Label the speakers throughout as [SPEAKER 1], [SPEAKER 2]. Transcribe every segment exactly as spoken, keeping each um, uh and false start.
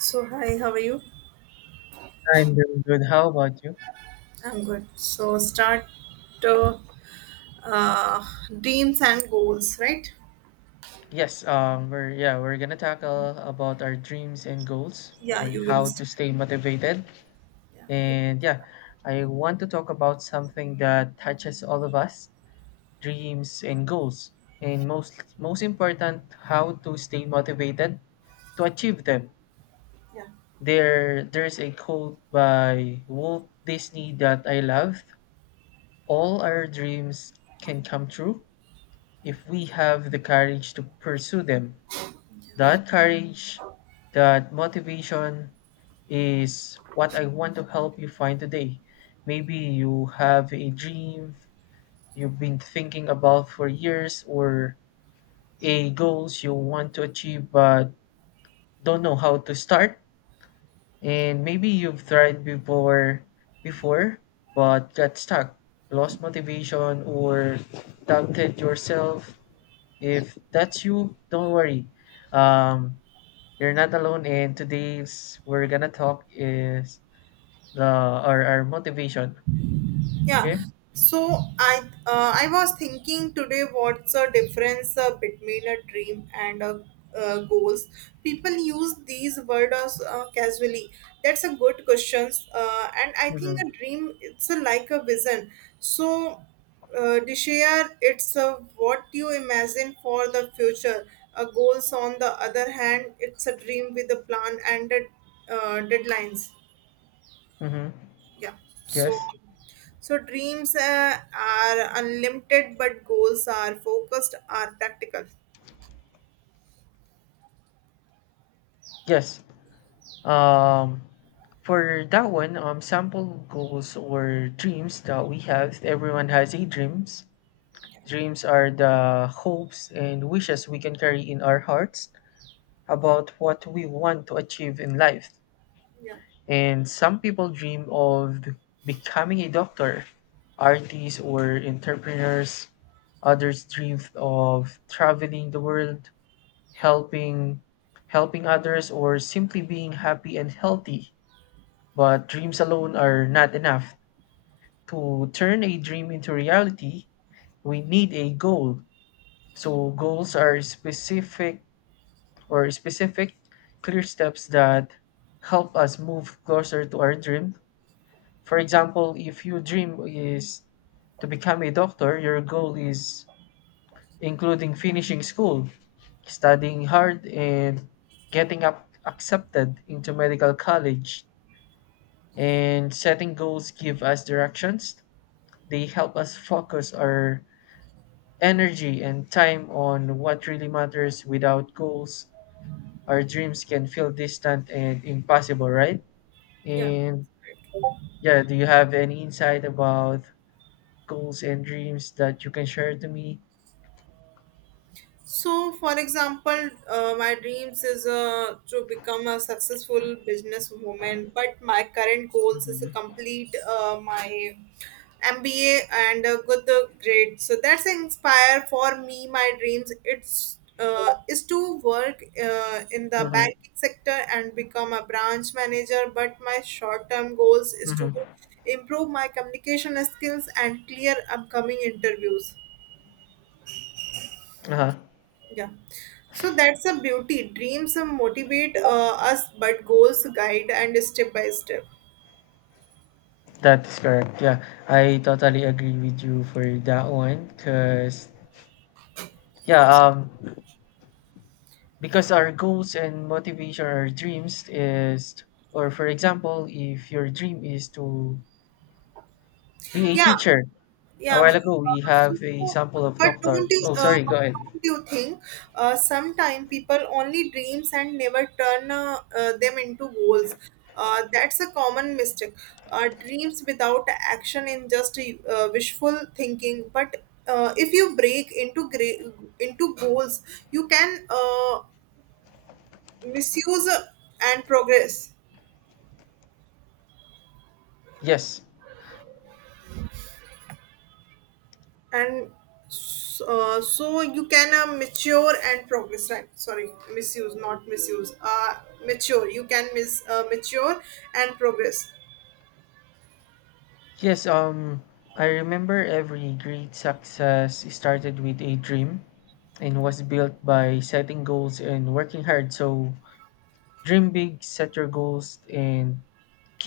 [SPEAKER 1] So, hi, how are you?
[SPEAKER 2] I'm doing good. How about you?
[SPEAKER 1] I'm good. So, start uh, uh, dreams and goals, right?
[SPEAKER 2] Yes, um, we're yeah, we're gonna tackle about our dreams and goals
[SPEAKER 1] Yeah,
[SPEAKER 2] on
[SPEAKER 1] you will
[SPEAKER 2] how to
[SPEAKER 1] start.
[SPEAKER 2] stay motivated.
[SPEAKER 1] Yeah, you will
[SPEAKER 2] And yeah,
[SPEAKER 1] start.
[SPEAKER 2] I want to talk about something that touches all of us, dreams and goals. And most most important, how to stay motivated to achieve them.
[SPEAKER 1] Yeah.
[SPEAKER 2] There there's a quote by Walt Disney that I love. All our dreams can come true if we have the courage to pursue them. That courage, that motivation is what I want to help you find today. Maybe you have a dream you've been thinking about for years or a goals you want to achieve but don't know how to start and maybe you've tried before before but got stuck, lost motivation or doubted yourself. If that's you, don't worry. Um You're not alone and today's we're gonna talk is the our, our motivation.
[SPEAKER 1] Yeah.
[SPEAKER 2] Okay?
[SPEAKER 1] So I uh, I was thinking today what's the difference uh, between a dream and a uh, goals. People use these words uh, casually. That's a good question. Uh, and I think
[SPEAKER 2] Mm-hmm.
[SPEAKER 1] a dream it's a, like a vision. So uh, Deshaya, it's uh, what you imagine for the future. A goals on the other hand, it's a dream with a plan and a, uh, deadlines.
[SPEAKER 2] Mm-hmm.
[SPEAKER 1] Yeah. so
[SPEAKER 2] Yes.
[SPEAKER 1] so dreams uh, are unlimited but goals are focused, are practical.
[SPEAKER 2] Yes. Um for that one, um sample goals or dreams that we have. Everyone has a dreams. Dreams are the hopes and wishes we can carry in our hearts about what we want to achieve in life.
[SPEAKER 1] Yeah.
[SPEAKER 2] And some people dream of becoming a doctor, artist, or entrepreneurs. Others dream of traveling the world, helping helping others, or simply being happy and healthy. But dreams alone are not enough. To turn a dream into reality, we need a goal. So goals are specific or specific clear steps that help us move closer to our dream. For example, if your dream is to become a doctor, your goal is including finishing school, studying hard, and getting up accepted into medical college. And setting goals give us directions. They help us focus our energy and time on what really matters. Without goals, our dreams can feel distant and impossible, right?
[SPEAKER 1] Yeah.
[SPEAKER 2] And yeah, do you have any insight about goals and dreams that you can share to me?
[SPEAKER 1] So, for example, uh, my dreams is uh, to become a successful businesswoman, but my current goals is to
[SPEAKER 2] Mhm.
[SPEAKER 1] complete uh, my M B A and a good uh, grade. So that's inspire for me. My dreams it's uh, is to work uh, in the
[SPEAKER 2] Mm-hmm.
[SPEAKER 1] banking sector and become a branch manager. But my short term goals is to
[SPEAKER 2] Mm-hmm.
[SPEAKER 1] improve my communication skills and clear upcoming interviews.
[SPEAKER 2] Uh-huh.
[SPEAKER 1] Yeah. So that's a beauty. Dreams uh, motivate uh, us, but goals guide and step by step.
[SPEAKER 2] That is correct. Yeah, I totally agree with you for that one. Cause yeah, um, because our goals and motivation, our dreams is, or for example, if your dream is to be a
[SPEAKER 1] Yeah,
[SPEAKER 2] teacher, a
[SPEAKER 1] yeah. Uh,
[SPEAKER 2] while ago we
[SPEAKER 1] so,
[SPEAKER 2] have a sample of
[SPEAKER 1] but
[SPEAKER 2] doctor.
[SPEAKER 1] don't you,
[SPEAKER 2] Oh,
[SPEAKER 1] uh,
[SPEAKER 2] sorry. Go
[SPEAKER 1] but
[SPEAKER 2] ahead.
[SPEAKER 1] don't you think uh, sometimes people only dreams and never turn uh, uh, them into goals? Uh, that's a common mistake. Uh, dreams without action in just uh, wishful thinking. But uh, if you break into gra- into goals, you can. Uh, misuse and progress,
[SPEAKER 2] Yes.
[SPEAKER 1] and so, so you can uh, mature and progress, right? Sorry, misuse, not misuse, uh mature, you can mis uh, mature and progress.
[SPEAKER 2] Yes. Um, I remember every great success started with a dream and was built by setting goals and working hard. So dream big, set your goals, and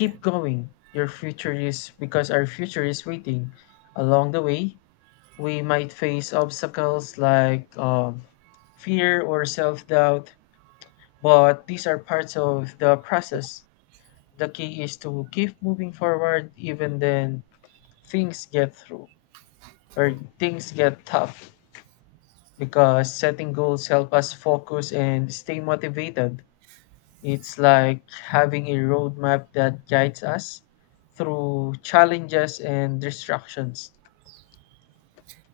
[SPEAKER 1] Yeah.
[SPEAKER 2] going. Your future is because our future is waiting. Along the way, we might face obstacles like um, fear or self doubt, but these are parts of the process. The key is to keep moving forward even then things get through or things get tough because setting goals help us focus and stay motivated. It's like having a roadmap that guides us through challenges and distractions.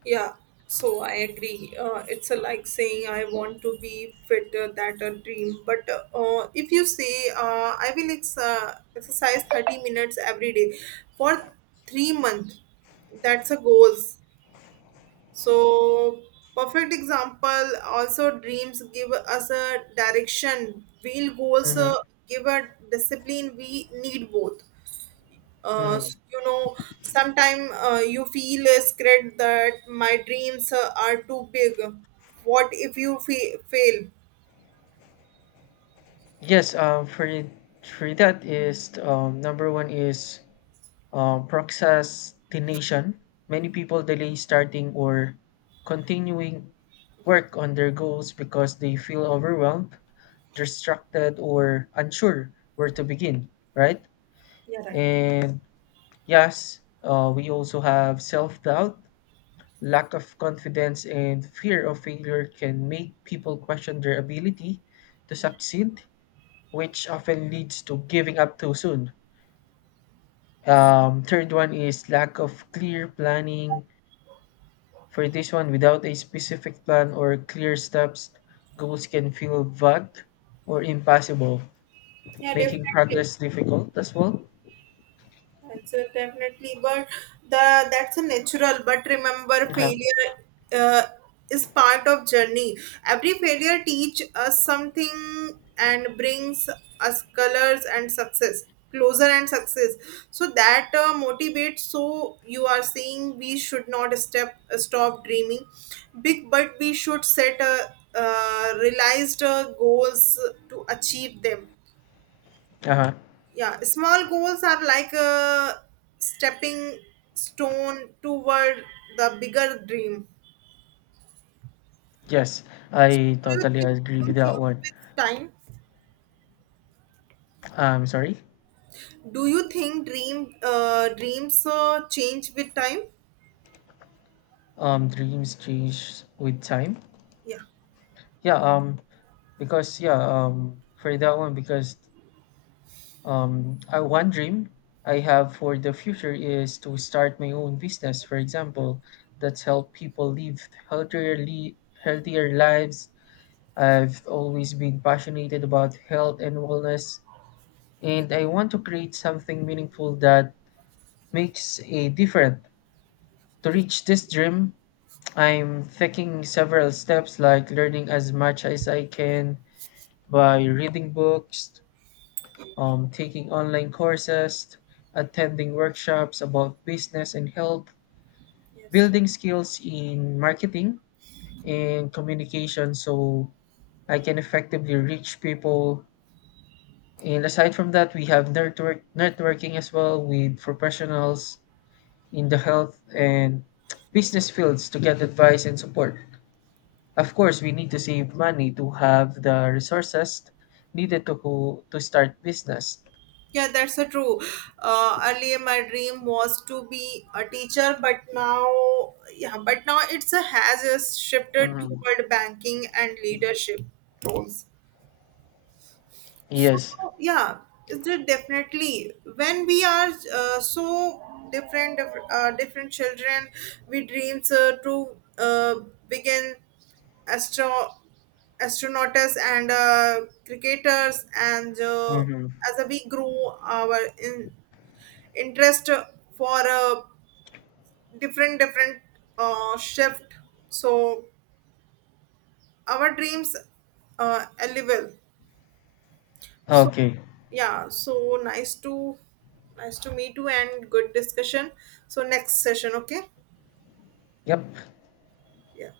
[SPEAKER 1] yeah so I agree, uh, it's a like saying I want to be fitter, that a dream, but uh, if you say uh, I will ex- uh, exercise thirty minutes every day for three months, that's a goals. So, perfect example. Also, dreams give us a direction. Real goals
[SPEAKER 2] Hmm.
[SPEAKER 1] uh, give a discipline. We need both. Uh,
[SPEAKER 2] Hmm.
[SPEAKER 1] you know, sometimes uh, you feel uh, scared that my dreams uh, are too big. What if you fa- fail?
[SPEAKER 2] Yes, um, for it- for that is um, number one is um, procrastination. Many people delay starting or continuing work on their goals because they feel overwhelmed, distracted, or unsure where to begin. Right?
[SPEAKER 1] Yeah, right.
[SPEAKER 2] And yes, uh, we also have self doubt. Lack of confidence and fear of failure can make people question their ability to succeed, which often leads to giving up too soon. Um, third one is lack of clear planning. For this one, without a specific plan or clear steps, goals can feel vague or impossible,
[SPEAKER 1] Yeah,
[SPEAKER 2] making
[SPEAKER 1] definitely.
[SPEAKER 2] progress difficult as well.
[SPEAKER 1] That's a definitely, but the that's a natural. But remember,
[SPEAKER 2] Uh-huh.
[SPEAKER 1] failure uh, is part of journey. Every failure teach us something and brings us colors and success closer and success, so that uh, motivates. So you are saying we should not step stop dreaming big but we should set a uh, realized uh, goals to achieve them.
[SPEAKER 2] Uh-huh.
[SPEAKER 1] Yeah, small goals are like a stepping stone toward the bigger dream.
[SPEAKER 2] Yes,
[SPEAKER 1] Do
[SPEAKER 2] I
[SPEAKER 1] you
[SPEAKER 2] totally
[SPEAKER 1] think
[SPEAKER 2] agree with
[SPEAKER 1] dream change
[SPEAKER 2] that one.
[SPEAKER 1] with time?
[SPEAKER 2] Um, sorry.
[SPEAKER 1] Do you think dream uh, dreams uh, change with time?
[SPEAKER 2] Um, dreams change with time.
[SPEAKER 1] Yeah.
[SPEAKER 2] Yeah, um, because yeah, um, for that one, because um, I one dream I have for the future is to start my own business, for example, that's help people live healthier, li- healthier lives. I've always been passionate about health and wellness, and I want to create something meaningful that makes a difference. To
[SPEAKER 1] just
[SPEAKER 2] reach this dream, I'm taking several steps like learning as much as I can by reading books, um, taking online courses, attending workshops about business and health,
[SPEAKER 1] Yes.
[SPEAKER 2] building skills in marketing and communication so I can effectively reach people. And aside from that, we have network networking as well with professionals in the health and business fields to get advice and support. Of course, we need to save money to have the resources needed to go, to start business.
[SPEAKER 1] Yeah, that's a true. Uh, earlier, my dream was to be a teacher, but now, yeah, but now it's a has a shifted
[SPEAKER 2] Mhm.
[SPEAKER 1] toward banking and leadership roles. So
[SPEAKER 2] Yes.
[SPEAKER 1] yeah, it's de- definitely when we are uh, so different, diff- uh, different children, we dreams uh, to uh, begin astro astronauts and uh, cricketers, and uh,
[SPEAKER 2] Mhm.
[SPEAKER 1] as we grow our in- interest for uh, different different uh, shift, so our dreams uh, eligible. So
[SPEAKER 2] Okay.
[SPEAKER 1] yeah, so nice to nice to meet you and good discussion. So next session, okay?
[SPEAKER 2] Yep.
[SPEAKER 1] Yeah.